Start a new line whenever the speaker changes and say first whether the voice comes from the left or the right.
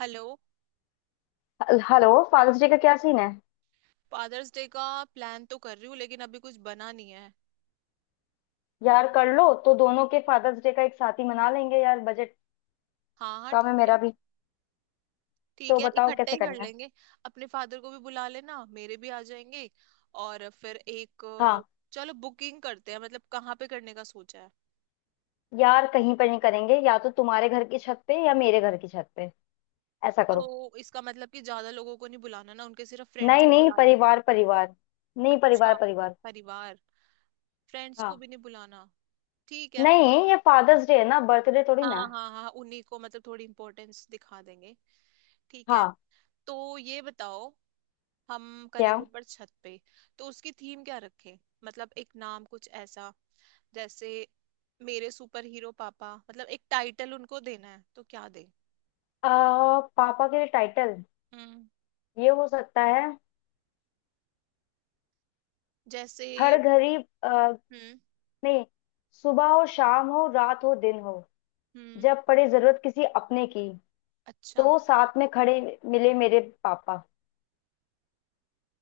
right: Hello.
left: Hello. Father's Day का क्या scene है?
right: फादर्स डे का प्लान तो कर रही हूँ, लेकिन अभी कुछ बना नहीं है।
left: यार कर लो, तो दोनों के फादर्स डे का एक साथ ही मना लेंगे। यार बजट
right: हाँ हाँ,
left: कम है
right: ठीक
left: मेरा
right: है।
left: भी। तो
right: ठीक है,
left: बताओ
right: इकट्ठा
left: कैसे
right: ही कर
left: करना है?
right: लेंगे। अपने फादर को भी बुला लेना, मेरे भी आ जाएंगे। और फिर एक।
left: हाँ।
right: चलो, बुकिंग करते हैं। मतलब कहाँ पे करने का सोचा है?
left: यार कहीं पर नहीं करेंगे, या तो तुम्हारे घर की छत पे या मेरे घर की छत पे। ऐसा
right: तो
left: करो।
right: इसका मतलब कि ज्यादा लोगों को नहीं बुलाना ना, उनके सिर्फ फ्रेंड्स
left: नहीं
right: को
left: नहीं,
right: बुला लेंगे।
left: परिवार परिवार। नहीं,
right: अच्छा।
left: परिवार परिवार।
right: परिवार। फ्रेंड्स को
left: हाँ।
right: भी नहीं बुलाना। ठीक है।
left: नहीं, ये फादर्स डे है ना, बर्थडे थोड़ी ना
right: हाँ
left: है।
right: हाँ हाँ, उन्हीं को मतलब थोड़ी इम्पोर्टेंस दिखा देंगे। ठीक है।
left: हाँ।
right: तो ये बताओ, हम
left: क्या?
right: करेंगे ऊपर छत पे। तो उसकी थीम क्या रखें? मतलब एक नाम कुछ ऐसा, जैसे मेरे सुपर हीरो पापा। मतलब एक टाइटल उनको देना है, तो क्या दें?
left: पापा के लिए टाइटल।
right: हम्म।
left: ये हो सकता है,
right: जैसे।
left: हर घड़ी। आ,
right: हम्म।
left: नहीं। सुबह हो, शाम हो, रात हो, दिन हो,
right: हम्म।
left: जब पड़े जरूरत किसी अपने की,
right: अच्छा।
left: तो साथ में खड़े मिले मेरे पापा।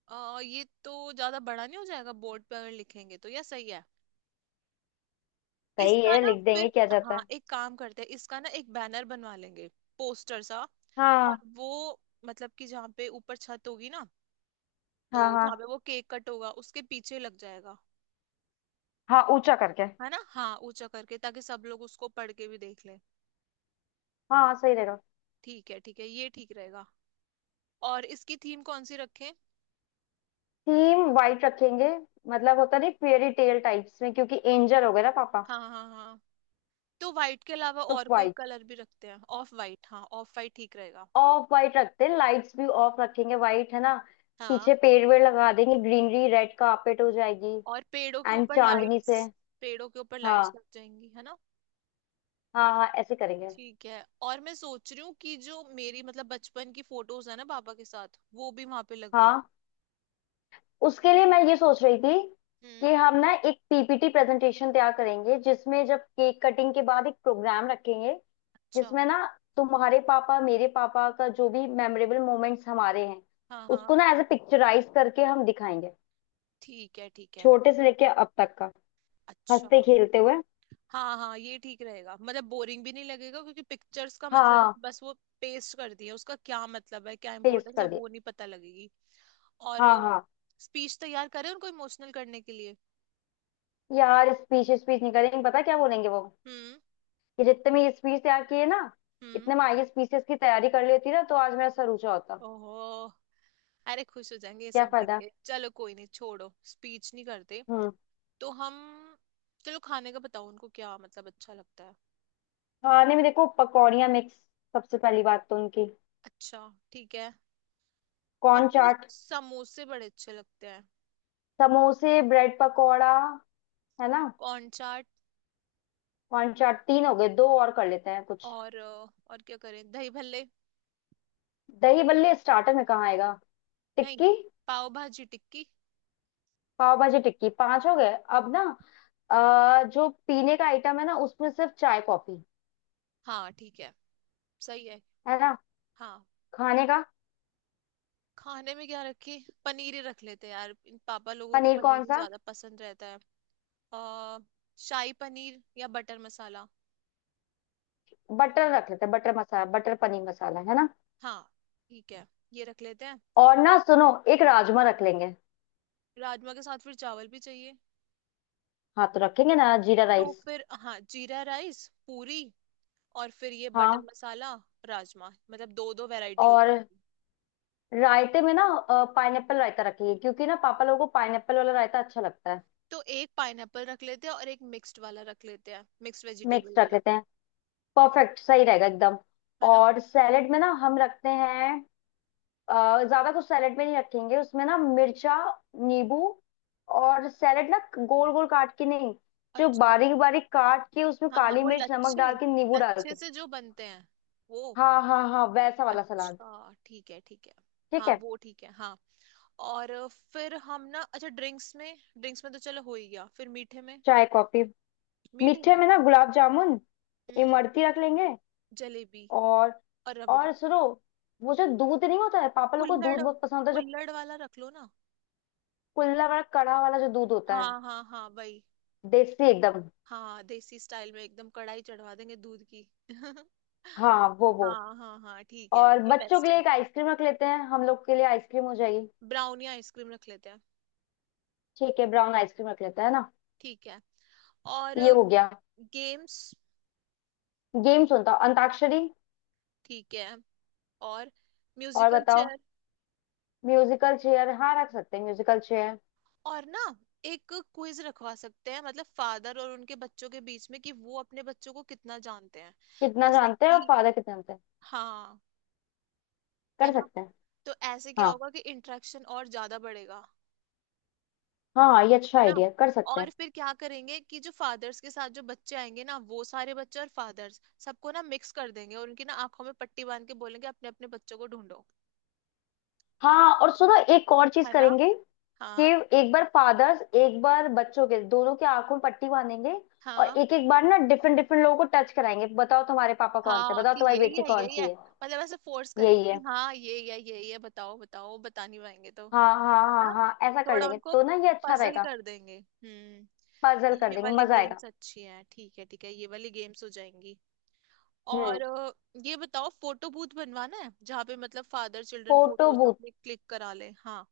right: ये तो ज्यादा बड़ा नहीं हो जाएगा बोर्ड पे? अगर लिखेंगे तो यह सही है।
left: सही
right: इसका
left: है,
right: ना
left: लिख देंगे,
right: फिर,
left: क्या जाता
right: हाँ
left: है।
right: एक काम करते हैं, इसका ना एक बैनर बनवा लेंगे, पोस्टर सा। और
left: हाँ।
right: वो मतलब कि जहाँ पे ऊपर छत होगी ना, तो
left: हाँ हाँ।
right: जहाँ पे वो केक कट होगा उसके पीछे लग जाएगा,
left: हाँ ऊंचा करके।
right: है ना। हाँ, ऊंचा करके, ताकि सब लोग उसको पढ़ के भी देख लें।
left: हाँ सही रहेगा।
right: ठीक है ठीक है, ये ठीक रहेगा। और इसकी थीम कौन सी रखें?
left: थीम वाइट रखेंगे, मतलब होता नहीं फेयरी टेल टाइप्स में, क्योंकि एंजल हो गए ना पापा।
right: हाँ हाँ हाँ। तो वाइट के अलावा
left: तो
right: और कोई
left: वाइट,
right: कलर भी रखते हैं? ऑफ वाइट, हाँ ऑफ वाइट ठीक रहेगा।
left: ऑफ वाइट रखते हैं। लाइट्स भी ऑफ रखेंगे, वाइट है ना।
right: हाँ।
left: पीछे पेड़ वेड़ लगा देंगे, ग्रीनरी, रेड कार्पेट हो जाएगी।
right: और पेड़ों के
left: एंड
right: ऊपर
left: चांदनी से।
right: लाइट्स। पेड़ों के ऊपर लाइट्स
left: हाँ
right: लग जाएंगी, है ना।
left: हाँ हाँ, ऐसे करेंगे।
right: ठीक है। और मैं सोच रही हूँ कि जो मेरी मतलब बचपन की फोटोज है ना पापा के साथ, वो भी वहां पे लगवा दूँ।
left: हाँ। उसके लिए मैं ये सोच रही थी
right: हम्म।
left: कि हम ना एक पीपीटी प्रेजेंटेशन तैयार करेंगे, जिसमें जब केक कटिंग के बाद एक प्रोग्राम रखेंगे,
right: अच्छा।
left: जिसमें ना तुम्हारे पापा, मेरे पापा का जो भी मेमोरेबल मोमेंट्स हमारे हैं,
right: हाँ
left: उसको
right: हाँ।
left: ना एज ए पिक्चराइज करके हम दिखाएंगे।
right: ठीक है ठीक है।
left: छोटे से लेके अब तक का,
right: अच्छा।
left: हंसते खेलते हुए।
right: हाँ हाँ, ये ठीक रहेगा। मतलब बोरिंग भी नहीं लगेगा, क्योंकि पिक्चर्स का मतलब है
left: हाँ
right: बस वो पेस्ट कर दिया, उसका क्या मतलब है, क्या
left: पेस्ट
right: इंपॉर्टेंस है
left: कर दिए।
right: वो नहीं पता लगेगी। और
left: हाँ हाँ।
right: स्पीच तैयार करें उनको इमोशनल करने के लिए?
left: यार स्पीच स्पीच नहीं करेंगे, पता क्या बोलेंगे वो।
right: हम्म।
left: कि जितने में ये स्पीच तैयार किए ना,
right: हम्म।
left: इतने में आगे स्पीचेस की तैयारी कर लेती, ना तो आज मेरा सर ऊंचा होता।
right: ओहो। अरे खुश हो जाएंगे ये
left: क्या
right: सब देख
left: फायदा।
right: के, चलो कोई नहीं, छोड़ो स्पीच नहीं करते।
left: हम्म।
right: तो हम, चलो खाने का बताओ, उनको क्या मतलब अच्छा लगता है?
left: खाने में देखो, पकौड़ियाँ मिक्स सबसे पहली बात तो उनकी।
right: अच्छा ठीक है। और
left: कॉर्न
right: उनको
left: चाट,
right: समोसे बड़े अच्छे लगते हैं।
left: समोसे, ब्रेड पकौड़ा है ना।
right: कॉर्न चाट।
left: कॉर्न चाट, 3 हो गए, 2 और कर लेते हैं कुछ।
right: और क्या करें, दही भल्ले?
left: दही बल्ले स्टार्टर में कहाँ आएगा?
right: नहीं,
left: टिक्की,
right: पाव भाजी टिक्की।
left: पाव भाजी टिक्की, 5 हो गए अब ना। जो पीने का आइटम है ना, उसमें सिर्फ चाय कॉफी,
right: हाँ ठीक है, सही है,
left: है ना?
right: हाँ।
left: खाने का,
right: खाने में क्या रखे? पनीर ही रख लेते हैं यार, इन पापा लोगों को
left: पनीर
right: पनीर
left: कौन
right: ही
left: सा?
right: ज्यादा पसंद रहता है। आ, शाही पनीर या बटर मसाला?
left: बटर रख लेते हैं, बटर मसाला, बटर पनीर मसाला, है ना।
right: हाँ ठीक है, ये रख लेते हैं।
left: और ना सुनो, 1 राजमा रख लेंगे।
right: राजमा के साथ फिर चावल भी चाहिए।
left: हाँ तो रखेंगे ना, जीरा
right: तो
left: राइस।
right: फिर हाँ, जीरा राइस, पूरी, और फिर ये बटर
left: हाँ।
right: मसाला, राजमा, मतलब दो दो वैरायटी हो
left: और
right: जाएगी।
left: रायते में ना, पाइनएप्पल रायता रखिए, क्योंकि ना पापा लोगों को पाइनएप्पल वाला रायता अच्छा लगता है।
right: तो एक पाइनएप्पल रख लेते हैं और एक मिक्स्ड वाला रख लेते हैं, मिक्स्ड वेजिटेबल
left: मिक्स रख
right: वाला,
left: लेते हैं, परफेक्ट, सही रहेगा एकदम।
right: है ना।
left: और सैलेड में ना हम रखते हैं, ज्यादा कुछ सैलेड में नहीं रखेंगे। उसमें ना मिर्चा, नींबू। और सैलेड ना गोल गोल काट के नहीं, जो
right: अच्छा
left: बारीक बारीक काट के, उसमें
right: हाँ हाँ,
left: काली
right: वो
left: मिर्च नमक
right: लच्छे,
left: डाल के, नींबू डाल
right: लच्छे
left: के।
right: से जो बनते हैं, वो।
left: हाँ हाँ हाँ, वैसा वाला सलाद।
right: अच्छा ठीक है ठीक है।
left: ठीक
right: हाँ
left: है।
right: वो ठीक है, हाँ। और फिर हम ना, अच्छा ड्रिंक्स में, ड्रिंक्स में तो चलो हो ही गया, फिर मीठे में।
left: चाय कॉफी।
right: मीठे
left: मीठे
right: में।
left: में ना गुलाब जामुन,
right: हम्म।
left: इमरती रख लेंगे।
right: जलेबी।
left: और
right: और रबड़ी।
left: और सुनो, वो जो दूध नहीं होता है, पापा लोग को दूध
right: कुल्हड़।
left: बहुत पसंद होता है जो,
right: कुल्हड़ वाला रख लो ना।
left: कुल्ला वाला, कड़ा वाला, जो दूध होता है।
right: हाँ हाँ हाँ, वही।
left: देसी एकदम।
right: हाँ, देसी स्टाइल में एकदम, कढ़ाई चढ़वा देंगे दूध की।
left: हाँ वो।
right: हाँ हाँ हाँ, ठीक है,
left: और
right: ये
left: बच्चों के
right: बेस्ट
left: लिए
right: है।
left: एक आइसक्रीम रख लेते हैं, हम लोग के लिए आइसक्रीम हो जाएगी।
right: ब्राउनी आइसक्रीम रख लेते हैं।
left: ठीक है, ब्राउन आइसक्रीम रख लेते हैं ना।
right: ठीक है। और?
left: ये हो गया।
right: गेम्स।
left: गेम सुनता हूँ, अंताक्षरी।
right: ठीक है। और
left: और
right: म्यूजिकल
left: बताओ।
right: चेयर।
left: म्यूजिकल चेयर, हाँ रख सकते हैं म्यूजिकल चेयर।
right: और ना एक क्विज रखवा सकते हैं, मतलब फादर और उनके बच्चों के बीच में, कि वो अपने बच्चों को कितना जानते हैं।
left: कितना
right: जैसे
left: जानते हैं, और
right: कि,
left: फादर कितना जानते हैं।
right: हाँ, है
left: कर
right: ना।
left: सकते हैं।
right: तो ऐसे क्या
left: हाँ
right: होगा कि इंटरेक्शन और ज्यादा बढ़ेगा,
left: हाँ हाँ, ये अच्छा
right: है ना।
left: आइडिया, कर सकते
right: और
left: हैं।
right: फिर क्या करेंगे, कि जो फादर्स के साथ जो बच्चे आएंगे ना, वो सारे बच्चे और फादर्स सबको ना मिक्स कर देंगे, और उनकी ना आंखों में पट्टी बांध के बोलेंगे, अपने अपने बच्चों को ढूंढो।
left: हाँ और सुनो एक और चीज
right: है ना।
left: करेंगे, कि
right: हाँ
left: एक बार फादर्स एक बार बच्चों के, दोनों की आंखों में पट्टी बांधेंगे। और
right: हाँ
left: एक एक बार ना डिफरेंट डिफरेंट लोगों को टच कराएंगे, बताओ तुम्हारे पापा कौन से,
right: हाँ,
left: बताओ
right: कि
left: तुम्हारी
right: यही
left: बेटी
right: है
left: कौन
right: यही है।
left: सी है।
right: मतलब ऐसे फोर्स
left: यही
right: करेंगे कि
left: है।
right: हाँ यही है यही है, बताओ बताओ, बता नहीं पाएंगे तो?
left: हाँ हाँ
right: है
left: हाँ
right: ना,
left: हाँ, ऐसा कर
right: थोड़ा
left: लेंगे
right: उनको
left: तो ना ये अच्छा
right: पजल
left: रहेगा।
right: कर देंगे। हम्म।
left: पजल कर
right: ये
left: देंगे,
right: वाली
left: मजा आएगा।
right: गेम्स अच्छी है, ठीक है ठीक है, ये वाली गेम्स हो जाएंगी।
left: हम्म।
right: और ये बताओ, फोटो बूथ बनवाना है, जहाँ पे मतलब father children
left: photo
right: photos
left: booth,
right: अपने क्लिक करा ले हाँ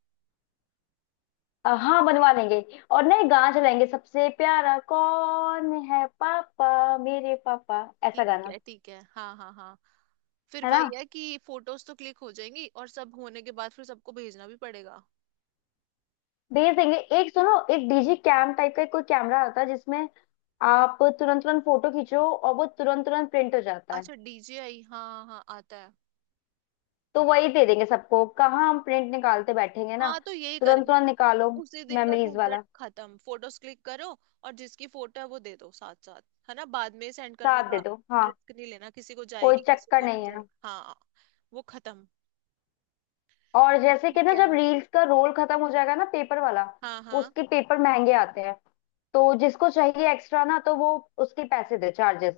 left: हाँ बनवा लेंगे। और ना ये गाना चलाएंगे, सबसे प्यारा कौन है, पापा मेरे पापा, ऐसा
right: ठीक
left: गाना।
right: है ठीक है, हाँ हाँ हाँ। फिर
left: है।
right: वही है कि फोटोज तो क्लिक हो जाएंगी और सब होने के बाद फिर सबको भेजना भी पड़ेगा।
left: भेज देंगे। एक सुनो, एक डीजी कैम टाइप का कोई कैमरा आता है जिसमें आप तुरंत तुरंत फोटो खींचो और वो तुरंत तुरंत प्रिंट हो जाता है।
right: अच्छा, डीजे आई, हाँ हाँ आता है।
left: तो वही दे देंगे सबको, कहाँ हम प्रिंट निकालते बैठेंगे ना।
right: हाँ, तो यही
left: तुरंत
right: करेंगे।
left: तुरंत निकालो।
right: उसी दिन का
left: मेमोरीज
right: झंझट
left: वाला।
right: खत्म, फोटोज क्लिक करो, और जिसकी फोटो है वो दे दो साथ साथ, है ना, बाद में सेंड करने
left: साथ दे
right: का
left: दो हाँ।
right: रिस्क नहीं लेना, किसी को
left: कोई
right: जाएगी किसी
left: चक्कर
right: को नहीं
left: नहीं है।
right: जाएगी, हाँ, वो खत्म।
left: और जैसे कि
right: ठीक
left: ना,
right: है।
left: जब रील्स का रोल खत्म हो जाएगा ना, पेपर वाला,
right: हाँ हाँ,
left: उसके पेपर महंगे आते हैं, तो जिसको चाहिए एक्स्ट्रा, ना तो वो उसके पैसे दे, चार्जेस।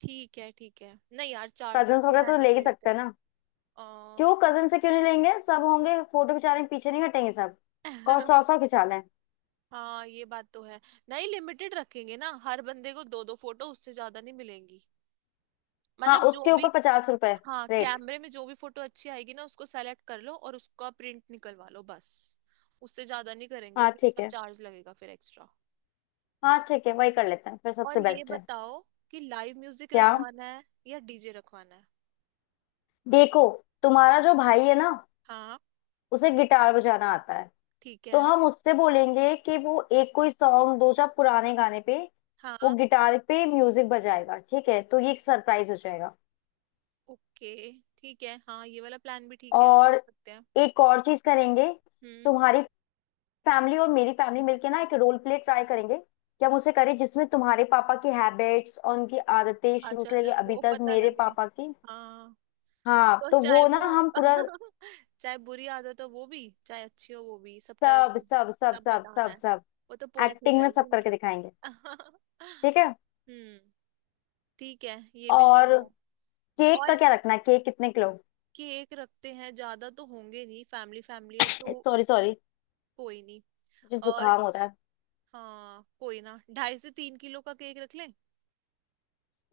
right: ठीक है ठीक है, नहीं यार, चार्जेस
left: कजन्स
right: तो
left: वगैरह से तो
right: रहने
left: ले ही
right: देते
left: सकते
right: हैं।
left: हैं ना।
right: अ,
left: क्यों कजन से क्यों नहीं लेंगे, सब होंगे फोटो खिंचाने, पीछे नहीं हटेंगे सब। कौन सौ सौ खिंचा लें।
right: हाँ, ये बात तो है। नहीं, लिमिटेड रखेंगे ना, हर बंदे को दो दो फोटो, उससे ज्यादा नहीं मिलेंगी।
left: हाँ
right: मतलब जो
left: उसके
right: भी,
left: ऊपर 50 रुपए
right: हाँ,
left: रेट।
right: कैमरे में जो भी फोटो अच्छी आएगी ना, उसको सेलेक्ट कर लो और उसका प्रिंट निकलवा लो, बस। उससे ज्यादा नहीं करेंगे,
left: हाँ
right: क्योंकि
left: ठीक
right: उसका
left: है।
right: चार्ज लगेगा फिर एक्स्ट्रा।
left: हाँ ठीक है, वही कर लेते हैं फिर,
right: और
left: सबसे
right: ये
left: बेस्ट है।
right: बताओ, कि लाइव म्यूजिक
left: क्या?
right: रखवाना है या डीजे रखवाना है?
left: देखो, तुम्हारा जो भाई है ना,
right: हाँ
left: उसे गिटार बजाना आता है।
right: ठीक
left: तो
right: है
left: हम उससे बोलेंगे कि वो एक कोई सॉन्ग, 2 4 पुराने गाने पे वो
right: हाँ।
left: गिटार पे म्यूजिक बजाएगा। ठीक है, तो ये एक सरप्राइज हो जाएगा।
right: ओके, ठीक है हाँ, ये वाला प्लान भी ठीक है, कर
left: और
right: सकते हैं।
left: एक और चीज करेंगे,
right: हम्म।
left: तुम्हारी फैमिली और मेरी फैमिली मिलके ना एक रोल प्ले ट्राई करेंगे, कि हम उसे करें जिसमें तुम्हारे पापा की हैबिट्स और उनकी आदतें शुरू
right: अच्छा,
left: से लेके
right: जब
left: अभी
right: वो
left: तक,
right: पता
left: मेरे
right: लगे,
left: पापा की।
right: हाँ।
left: हाँ
right: तो
left: तो
right: चाहे
left: वो ना
right: वो
left: हम पूरा,
right: चाहे बुरी आदत हो वो भी, चाहे अच्छी हो वो भी, सब तरह
left: सब
right: के,
left: सब सब
right: सब
left: सब
right: बताना
left: सब
right: है।
left: सब,
right: वो तो पोल खुल
left: एक्टिंग में
right: जाएगी
left: सब करके
right: उनकी।
left: दिखाएंगे। ठीक है।
right: हम्म। ठीक है, ये भी
left: और
right: सही है।
left: केक का
right: और
left: क्या रखना है, केक कितने किलो?
right: केक रखते हैं, ज्यादा तो होंगे नहीं, फैमिली फैमिली है तो।
left: सॉरी सॉरी,
right: कोई नहीं।
left: मुझे
right: और
left: जुकाम हो रहा है।
right: हाँ कोई ना, 2.5 से 3 किलो का केक रख लें।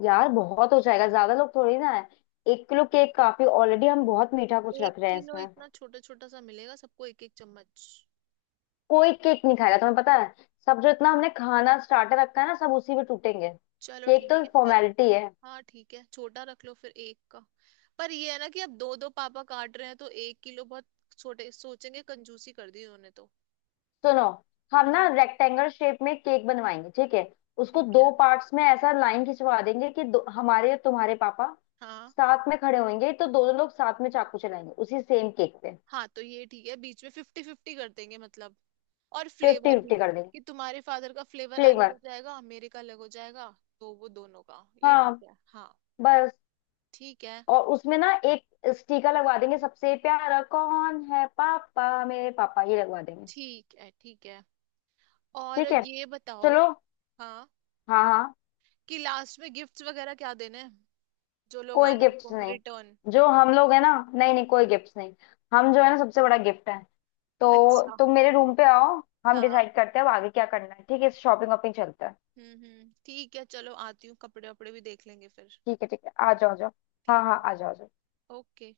left: यार बहुत हो जाएगा, ज्यादा लोग थोड़ी ना है। 1 किलो केक काफी, ऑलरेडी हम बहुत मीठा कुछ
right: एक
left: रख रहे हैं
right: किलो?
left: इसमें।
right: इतना छोटा छोटा सा मिलेगा, सबको एक एक चम्मच।
left: कोई केक नहीं खाएगा, तुम्हें पता है। सब, जो इतना हमने खाना स्टार्टर रखा है ना, सब उसी पे टूटेंगे।
right: चलो
left: केक
right: ठीक
left: तो
right: है फिर।
left: फॉर्मेलिटी है।
right: हाँ ठीक है, छोटा रख लो फिर, एक का। पर ये है ना, कि अब दो दो पापा काट रहे हैं, तो 1 किलो बहुत छोटे, सोचेंगे कंजूसी कर दी उन्होंने तो।
left: सुनो, हम ना
right: हम्म।
left: रेक्टेंगल शेप में केक बनवाएंगे, ठीक है। उसको
right: ठीक
left: दो
right: है।
left: पार्ट्स में ऐसा लाइन खिंचवा देंगे, कि दो, हमारे और तुम्हारे पापा
right: हाँ
left: साथ में खड़े होंगे, तो दोनों लोग साथ में चाकू चलाएंगे उसी सेम केक पे।
right: हाँ, तो ये ठीक है, बीच में 50-50 कर देंगे मतलब। और
left: फिफ्टी
right: फ्लेवर भी,
left: फिफ्टी कर देंगे।
right: कि तुम्हारे फादर का फ्लेवर अलग
left: फ्लेवर।
right: हो जाएगा, मेरे का अलग हो जाएगा। तो वो दोनों का, ये
left: हाँ।
right: ठीक है, हाँ।
left: बस।
right: ठीक है।
left: और उसमें ना एक स्टिकर लगवा देंगे, सबसे प्यारा कौन है, पापा मेरे पापा, ये लगवा देंगे।
right: ठीक है ठीक है। और
left: ठीक है,
right: ये बताओ,
left: चलो।
right: हाँ,
left: हाँ हाँ।
right: कि लास्ट में गिफ्ट्स वगैरह क्या देने हैं, जो लोग
left: कोई
right: आए
left: गिफ्ट
right: उनको
left: नहीं।
right: रिटर्न।
left: जो हम लोग है ना, नहीं नहीं, कोई
right: हम्म।
left: गिफ्ट नहीं। हम जो है ना, सबसे बड़ा गिफ्ट है। तो
right: अच्छा।
left: तुम मेरे रूम पे आओ, हम
right: हाँ
left: डिसाइड करते हैं अब आगे क्या करना है। ठीक है, शॉपिंग वॉपिंग चलता है।
right: हम्म, ठीक है, चलो आती हूँ, कपड़े वपड़े भी देख लेंगे फिर।
left: ठीक है ठीक है, आ जाओ आ जाओ। हाँ
right: ठीक
left: हाँ
right: है।
left: आ जाओ आ जाओ।
right: ओके।